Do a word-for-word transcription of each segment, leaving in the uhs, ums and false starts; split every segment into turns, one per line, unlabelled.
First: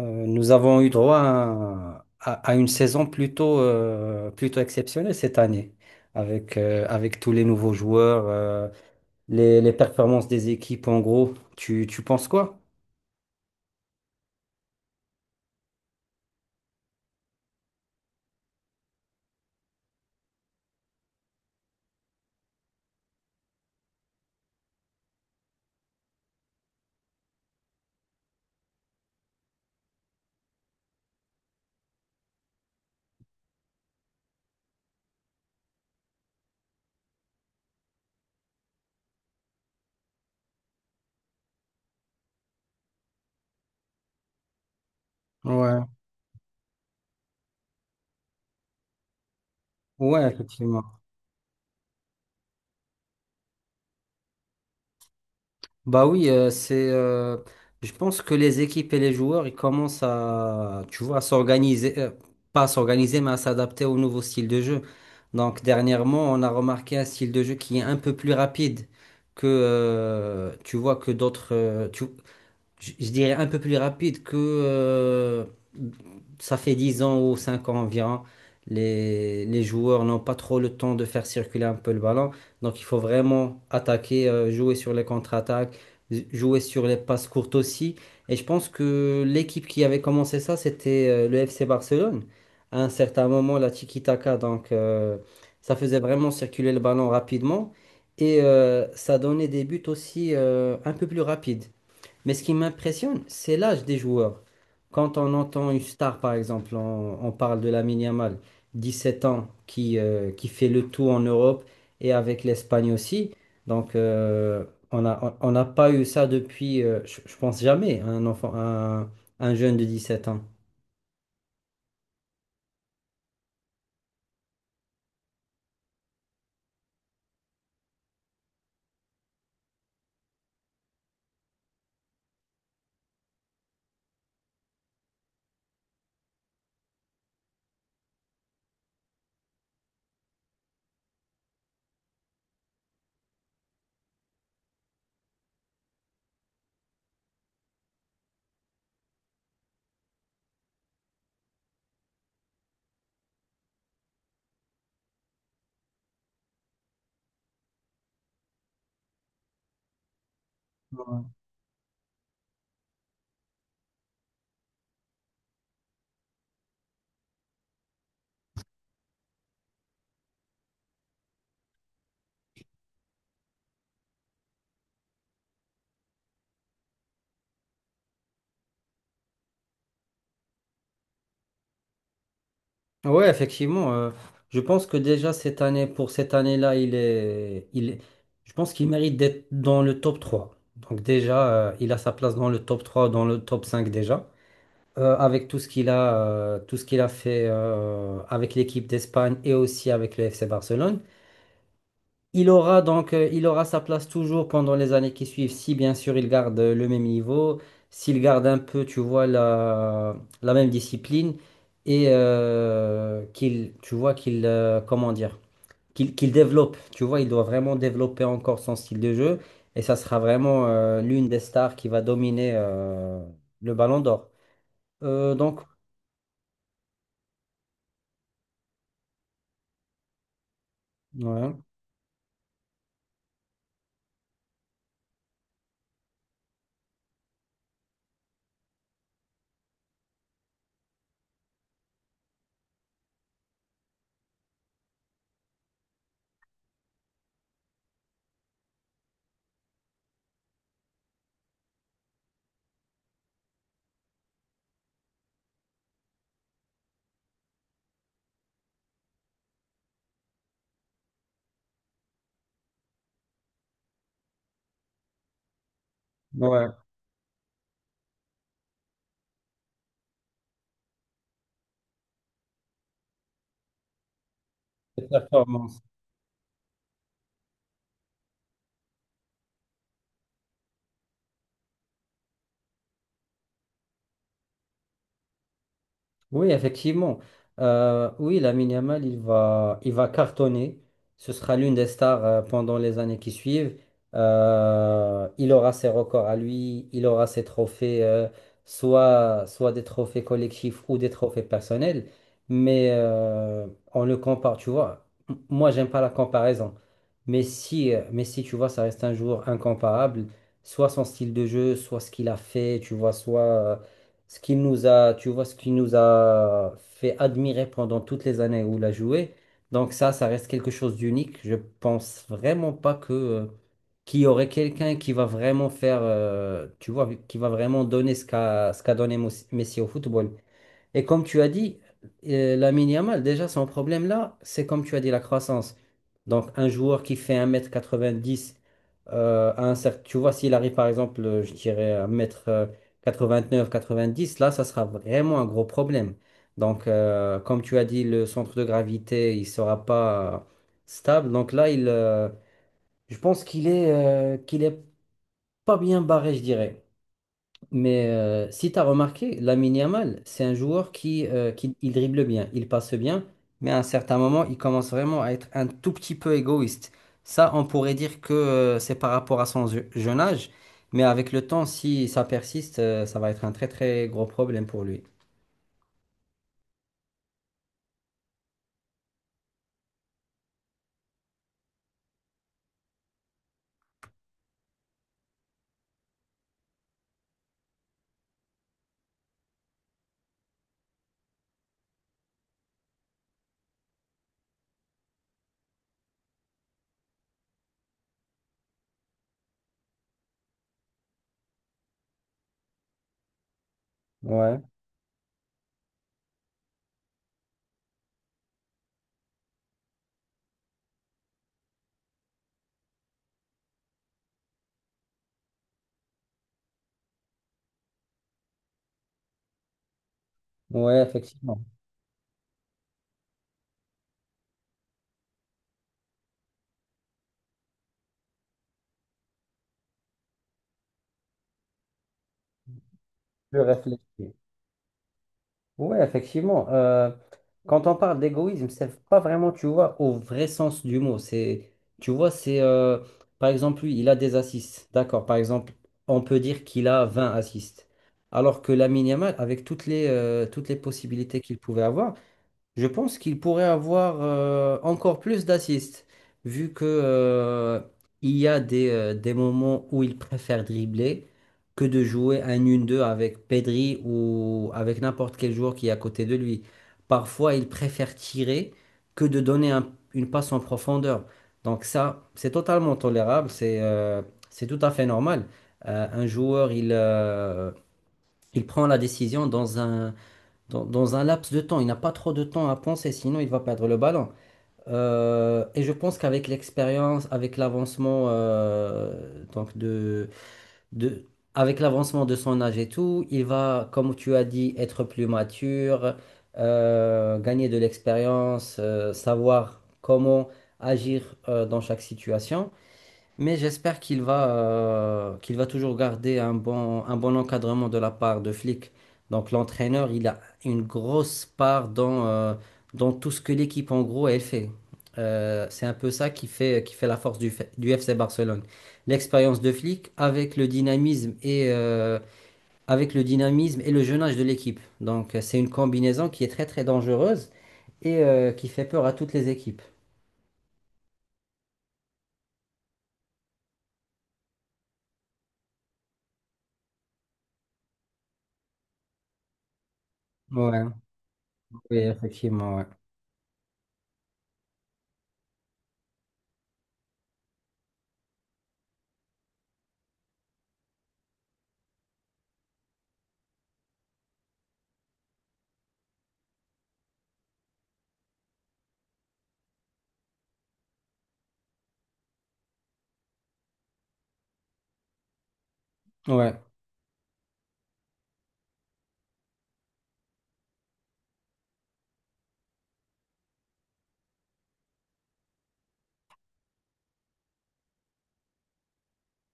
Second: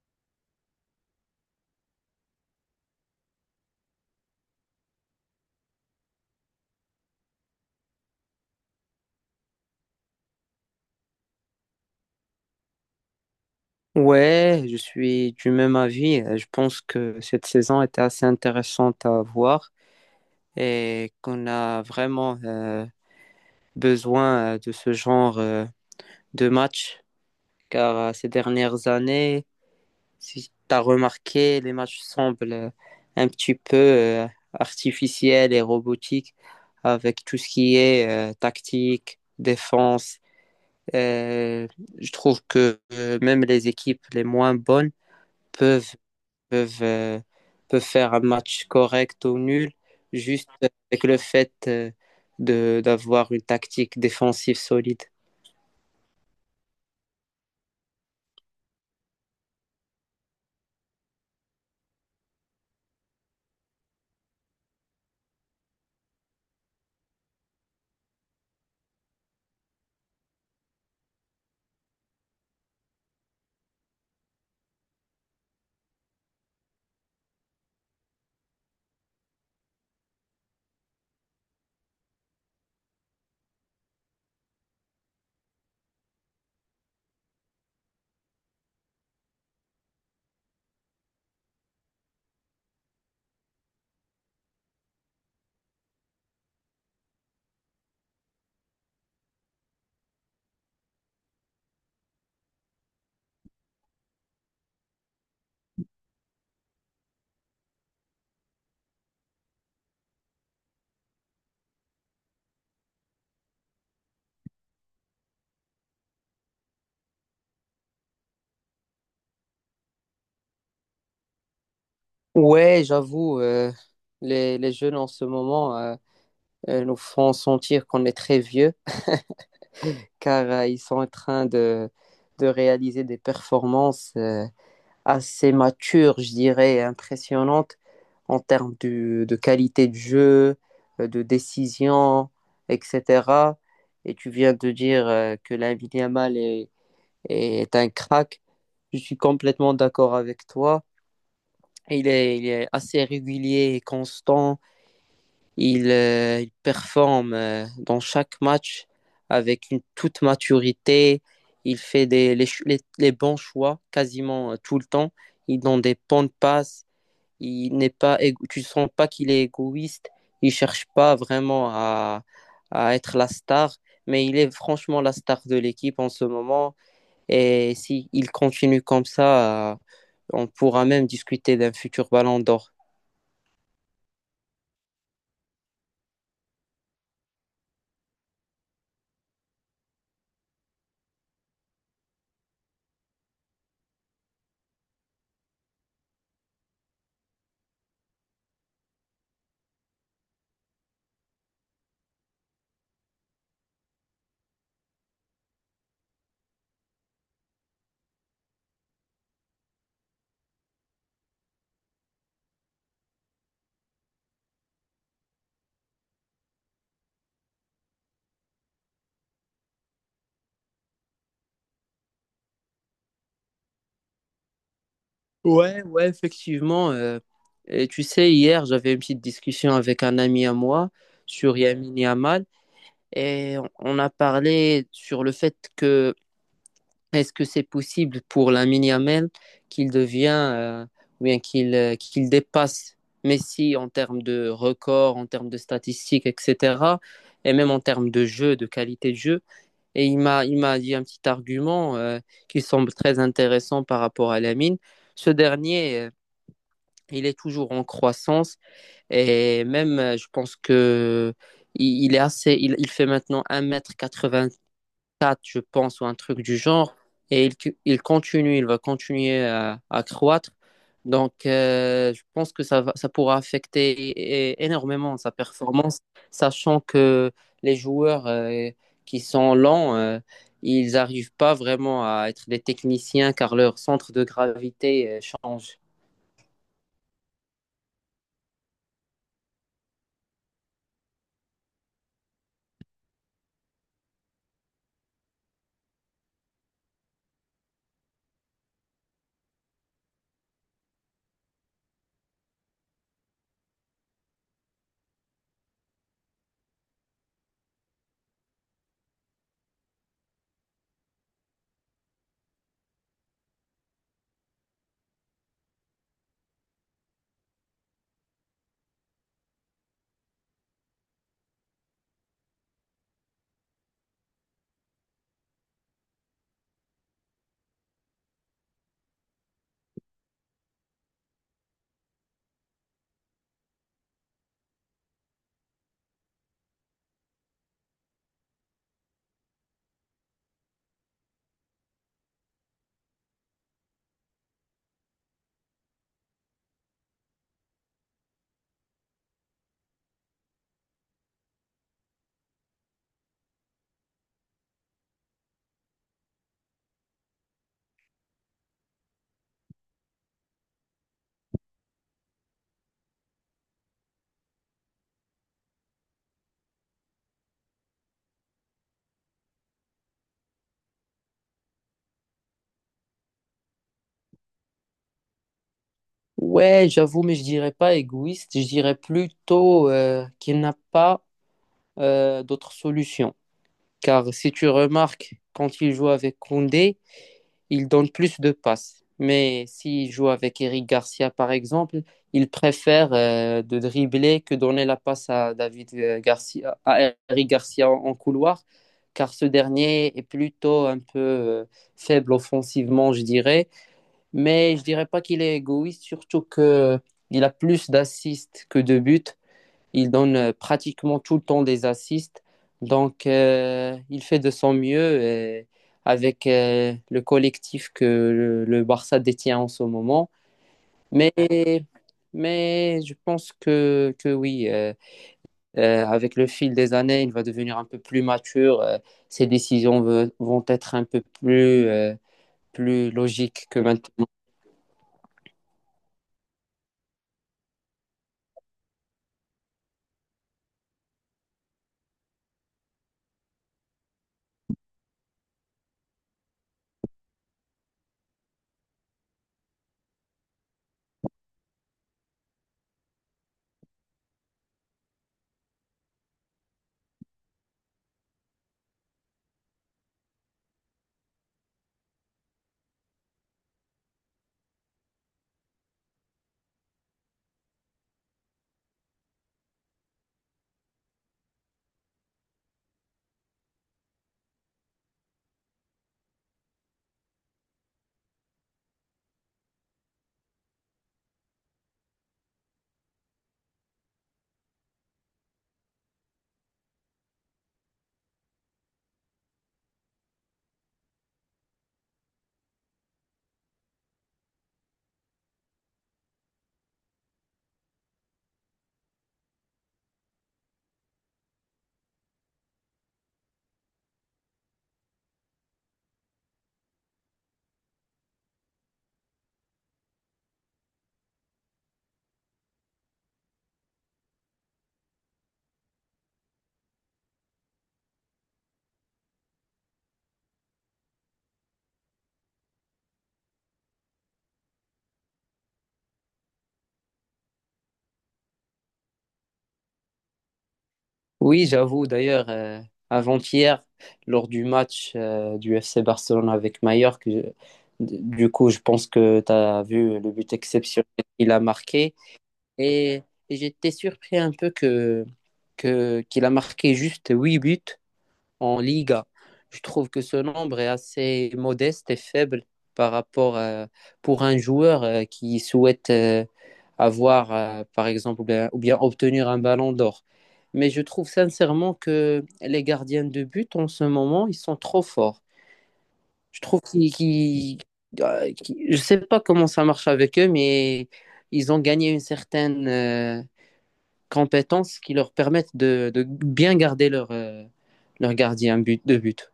Euh, nous avons eu droit à, à- à une saison plutôt, euh, plutôt exceptionnelle cette année, avec, euh, avec tous les nouveaux joueurs, euh, les, les performances des équipes en gros. Tu, tu penses quoi?
Ouais, je suis du même avis. Euh, Je pense que cette saison était assez intéressante à voir et qu'on a vraiment euh, besoin euh, de ce genre euh, de match car euh, ces dernières années, si tu as remarqué, les matchs semblent euh, un petit peu euh, artificiels et robotiques avec tout ce qui est euh, tactique, défense. Euh, je trouve que euh, même les équipes les moins bonnes
Ouais,
peuvent peuvent, euh, peuvent faire un match correct ou nul,
ouais,
juste
effectivement.
avec le fait euh, de, d'avoir une tactique défensive solide.
Bah oui, euh, c'est, euh, je pense que les équipes et les joueurs, ils commencent à, tu vois, à s'organiser, euh, pas à s'organiser, mais à s'adapter au nouveau style de jeu. Donc dernièrement, on a remarqué un style de jeu qui est un peu plus rapide que, euh, tu vois, que d'autres. euh, tu, je, je dirais un peu plus rapide que, euh, ça fait dix ans ou cinq ans environ, les, les joueurs n'ont pas trop le temps de faire circuler un peu le ballon. Donc il faut vraiment attaquer, euh, jouer sur les contre-attaques, jouer sur les passes courtes aussi. Et je pense que l'équipe qui avait commencé ça, c'était, euh, le F C Barcelone. À un certain moment, la tiki-taka, donc, euh, ça faisait vraiment circuler le ballon rapidement. Et, euh, ça donnait des buts aussi, euh, un peu plus rapides. Mais ce qui m'impressionne, c'est l'âge des joueurs. Quand on entend une star, par exemple, on, on parle de Lamine Yamal, 17 ans, qui, euh, qui fait le tour en Europe et avec l'Espagne aussi. Donc, euh, on a, on on n'a pas eu ça depuis, euh, je, je pense jamais, un enfant, un, un jeune de 17 ans.
Ouais, j'avoue, euh, les, les jeunes en ce moment euh, euh, nous font sentir qu'on est très vieux, car euh, ils sont en train de, de réaliser des performances euh, assez mature, je dirais, et impressionnante en termes de, de qualité de jeu, euh, de décision, et cetera. Et tu viens de dire euh, que Lamine Yamal est, est un crack. Je suis complètement d'accord avec toi. Il est, il est assez régulier et constant. Il, euh, il performe euh, dans chaque match avec une toute maturité.
Ouais.
Il fait des, les, ch- les- les bons choix quasiment euh, tout le temps. Il donne des bonnes passes. Il n'est pas, égo- tu sens pas qu'il est égoïste. Il cherche pas vraiment à, à être la star, mais il est franchement la star de l'équipe en ce moment. Et si il continue comme ça, euh, on pourra même discuter d'un futur Ballon d'Or.
Ouais, effectivement. Euh, je pense que déjà cette année, pour cette année-là, il est, il est- je pense qu'il mérite d'être dans le top trois. Donc déjà, euh, il a sa place dans le top trois, dans le top cinq déjà. Euh, avec tout ce qu'il a, euh, tout ce qu'il a fait, euh, avec l'équipe d'Espagne et aussi avec le F C Barcelone. Il aura donc, euh, il aura sa place toujours pendant les années qui suivent, si bien sûr il garde, euh, le même niveau, s'il garde un peu, tu vois, la, la même discipline et, euh, qu'il, tu vois, qu'il, euh, comment dire, qu'il qu'il développe, tu vois, il doit vraiment développer encore son style de jeu et ça sera vraiment, euh, l'une des stars qui va dominer, euh, le Ballon d'Or. Euh, donc,
Ouais, ouais, effectivement. Euh, et tu sais, hier, j'avais une petite discussion avec un ami à moi
ouais,
sur Yamin Yamal et on on a parlé sur le fait que est-ce que c'est possible pour Lamine Yamal qu'il devient, euh, ou bien qu'il euh, qu'il dépasse Messi en termes de records, en termes de statistiques, et cetera. Et même en termes de jeu, de qualité de jeu. Et il m'a, il m'a dit un petit argument euh, qui semble très intéressant par rapport à Lamine. Ce dernier euh, il est toujours en croissance et même euh, je pense que il, il est assez il, il fait maintenant un mètre quatre-vingt-quatre je pense ou un truc du
ouais,
genre et il, cu- il continue il va continuer à, à croître donc euh, je pense que ça va- ça pourra affecter é-
cette
énormément sa
performance.
performance sachant que les joueurs euh, qui sont lents euh, ils n'arrivent pas vraiment à être des techniciens car leur centre de gravité euh, change.
Oui, effectivement. Euh, oui, Lamine Yamal, il va, il va cartonner. Ce sera l'une des stars, euh, pendant les années qui suivent. Euh, il aura ses records à lui, il aura ses trophées, euh, soit, soit des trophées collectifs ou des trophées personnels. Mais, euh, on le compare, tu vois. M- Moi, j'aime pas la comparaison. Mais si, euh, mais si, tu vois, ça reste un joueur incomparable. Soit son style de jeu, soit ce qu'il a fait, tu vois, soit. Euh, ce qui nous a, tu vois, ce qui nous a fait admirer pendant toutes les années où il a joué. Donc ça, ça reste quelque chose d'unique. Je pense vraiment pas que euh, qu'il y aurait quelqu'un qui va vraiment faire, euh, tu vois, qui va vraiment donner ce qu'a ce qu'a donné Mos- Messi au football. Et comme tu as dit, euh, Lamine Yamal, déjà, son problème là, c'est comme tu as dit, la croissance. Donc, un joueur qui fait un mètre quatre-vingt-dix, euh, à un certain, tu vois, s'il arrive par exemple, euh, je dirais un mètre, euh, quatre-vingt-neuf quatre-vingt-dix là, ça sera vraiment un gros problème. Donc, euh, comme tu as dit, le centre de gravité, il sera pas, euh, stable. Donc là, il, euh, je pense qu'il est, euh, qu'il est pas bien barré, je dirais. Mais, euh, si tu as remarqué, Lamine Yamal, c'est un joueur qui, euh, qui il dribble bien, il passe bien, mais à un certain moment, il commence vraiment à être un tout petit peu égoïste. Ça, on pourrait dire que, euh, c'est par rapport à son je- jeune âge, mais avec le temps, si ça persiste, euh, ça va être un très très gros problème pour lui.
Ouais, j'avoue, mais je dirais pas égoïste, je dirais plutôt euh, qu'il n'a pas euh, d'autre solution. Car si tu remarques, quand il joue avec Koundé, il donne plus de passes. Mais s'il joue avec Eric Garcia, par exemple, il préfère euh, de dribbler que donner la passe à David euh, Garcia, à Eric Garcia en, en couloir, car ce dernier est plutôt un peu euh, faible offensivement, je dirais,
Ouais,
mais je dirais pas qu'il est égoïste, surtout que il a plus d'assists que de buts. Il donne euh, pratiquement tout le temps des assists. Donc, euh, il fait de son mieux et avec euh, le collectif que le, le Barça détient en ce moment.
ouais,
Mais,
effectivement.
mais je pense que, que oui, euh, euh, avec le fil des années, il va devenir un peu plus mature. Euh, ses décisions ve- vont être un peu plus, euh, plus
Je
logiques que maintenant.
réfléchis. Ouais, effectivement. Euh, quand on parle d'égoïsme, c'est pas vraiment, tu vois, au vrai sens du mot. C'est, tu vois, c'est, euh, par exemple, lui, il a des assists. D'accord. Par exemple, on peut dire qu'il a vingt assists. Alors que la Yamal, avec toutes les, euh, toutes les possibilités qu'il pouvait avoir, je pense qu'il pourrait avoir, euh, encore plus d'assists, vu que, euh, il y a des, euh, des moments où il préfère dribbler que de jouer un une deux avec Pedri ou avec n'importe quel joueur qui est à côté de lui. Parfois, il préfère tirer que de donner un- une passe en profondeur. Donc ça, c'est totalement tolérable, c'est euh, c'est tout à fait normal. Euh, un joueur, il, euh, il prend la décision dans un dans, dans un laps de temps. Il n'a pas trop de temps à penser, sinon il va perdre le ballon. Euh, et je pense qu'avec l'expérience, avec l'avancement euh, donc de, de, avec l'avancement de son âge et tout, il va, comme tu as dit, être plus mature, euh, gagner de l'expérience, euh, savoir comment agir, euh, dans chaque situation. Mais j'espère qu'il va, euh, qu'il va toujours garder un bon, un bon encadrement de la part de Flick. Donc l'entraîneur, il a une grosse part dans, euh, dans tout ce que l'équipe en gros elle fait. Euh, c'est un peu ça qui fait, qui fait la force du, F- du F C Barcelone. L'expérience de Flick avec le dynamisme et, euh, avec le dynamisme et le jeune âge de l'équipe. Donc, euh, c'est une combinaison qui est très très dangereuse et, euh, qui fait peur à toutes les équipes.
Oui, j'avoue. D'ailleurs, euh, avant-hier, lors du match euh, du F C Barcelone avec Mallorca, je- du coup, je pense que tu as vu le but
Ouais,
exceptionnel qu'il a
oui,
marqué.
effectivement, ouais.
Et, et j'étais surpris un peu que, que, qu'il a marqué juste huit buts en Liga. Je trouve que ce nombre est assez modeste et faible par rapport euh, pour un joueur euh, qui souhaite euh, avoir, euh, par exemple, ou bien, ou bien obtenir un ballon d'or. Mais je trouve sincèrement que les gardiens de but en ce moment, ils sont trop forts.
Ouais.
Je trouve qu'ils, qu'ils- euh, qu'ils- je sais pas comment ça marche avec eux, mais ils ont gagné une certaine euh, compétence qui leur permettent de, de bien garder leur, euh, leur gardien but, de but.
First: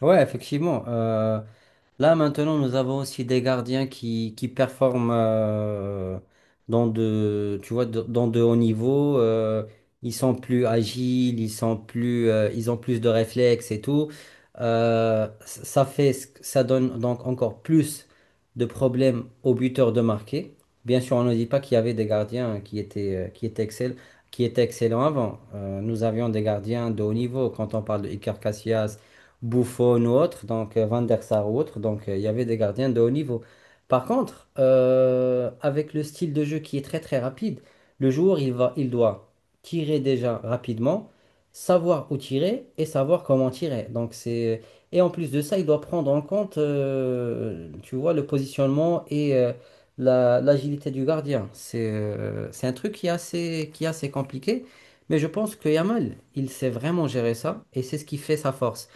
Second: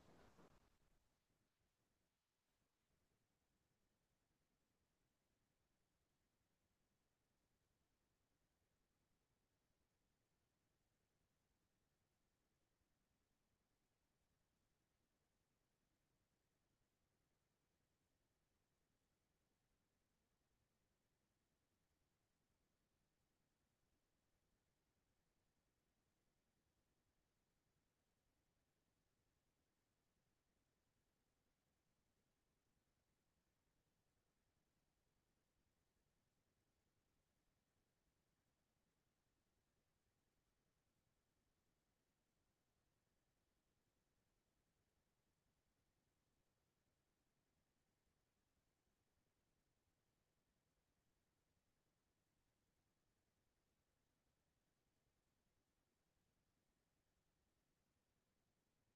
Ouais, effectivement. Euh, là, maintenant, nous avons aussi des gardiens qui, qui performent, euh, dans de, tu vois, de- dans de hauts niveaux. Euh, ils sont plus agiles, ils sont plus, euh, ils ont plus de réflexes et tout. Euh, c- ça fait, ce que- Ça donne donc encore plus de problèmes aux buteurs de marquer. Bien sûr, on ne dit pas qu'il y avait des gardiens qui étaient, euh, qui étaient excellents, qui étaient excellents avant. Euh, nous avions des gardiens de haut niveau. Quand on parle de Iker Casillas, Buffon ou autre, donc, euh, Van der Sar ou autre. Donc, euh, il y avait des gardiens de haut niveau. Par contre, euh, avec le style de jeu qui est très très rapide, le joueur il va, il doit tirer déjà rapidement, savoir où tirer et savoir comment tirer. Donc c'est et en plus de ça, il doit prendre en compte, euh, tu vois, le positionnement et, euh, la- l'agilité du gardien. C'est euh, c'est un truc qui est assez, qui est assez compliqué, mais je pense que Yamal, il sait vraiment gérer ça et c'est ce qui fait sa force.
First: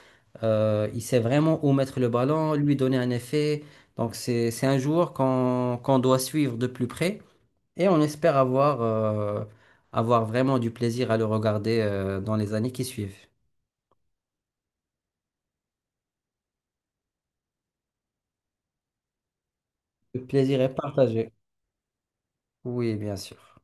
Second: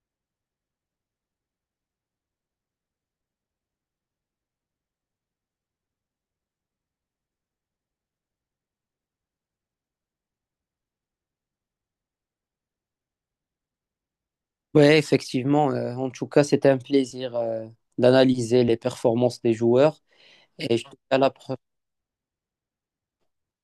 Euh, il sait vraiment où mettre le ballon, lui donner un effet. Donc c'est, c'est un joueur qu'on qu'on doit suivre de plus près et on espère avoir, euh, avoir vraiment du plaisir à le regarder, euh, dans les années qui suivent.
Oui, effectivement. Euh, en tout cas, c'était un plaisir euh, d'analyser les performances des joueurs.
Le plaisir est
Et je te dis à la
partagé.
prochaine.
Oui, bien sûr.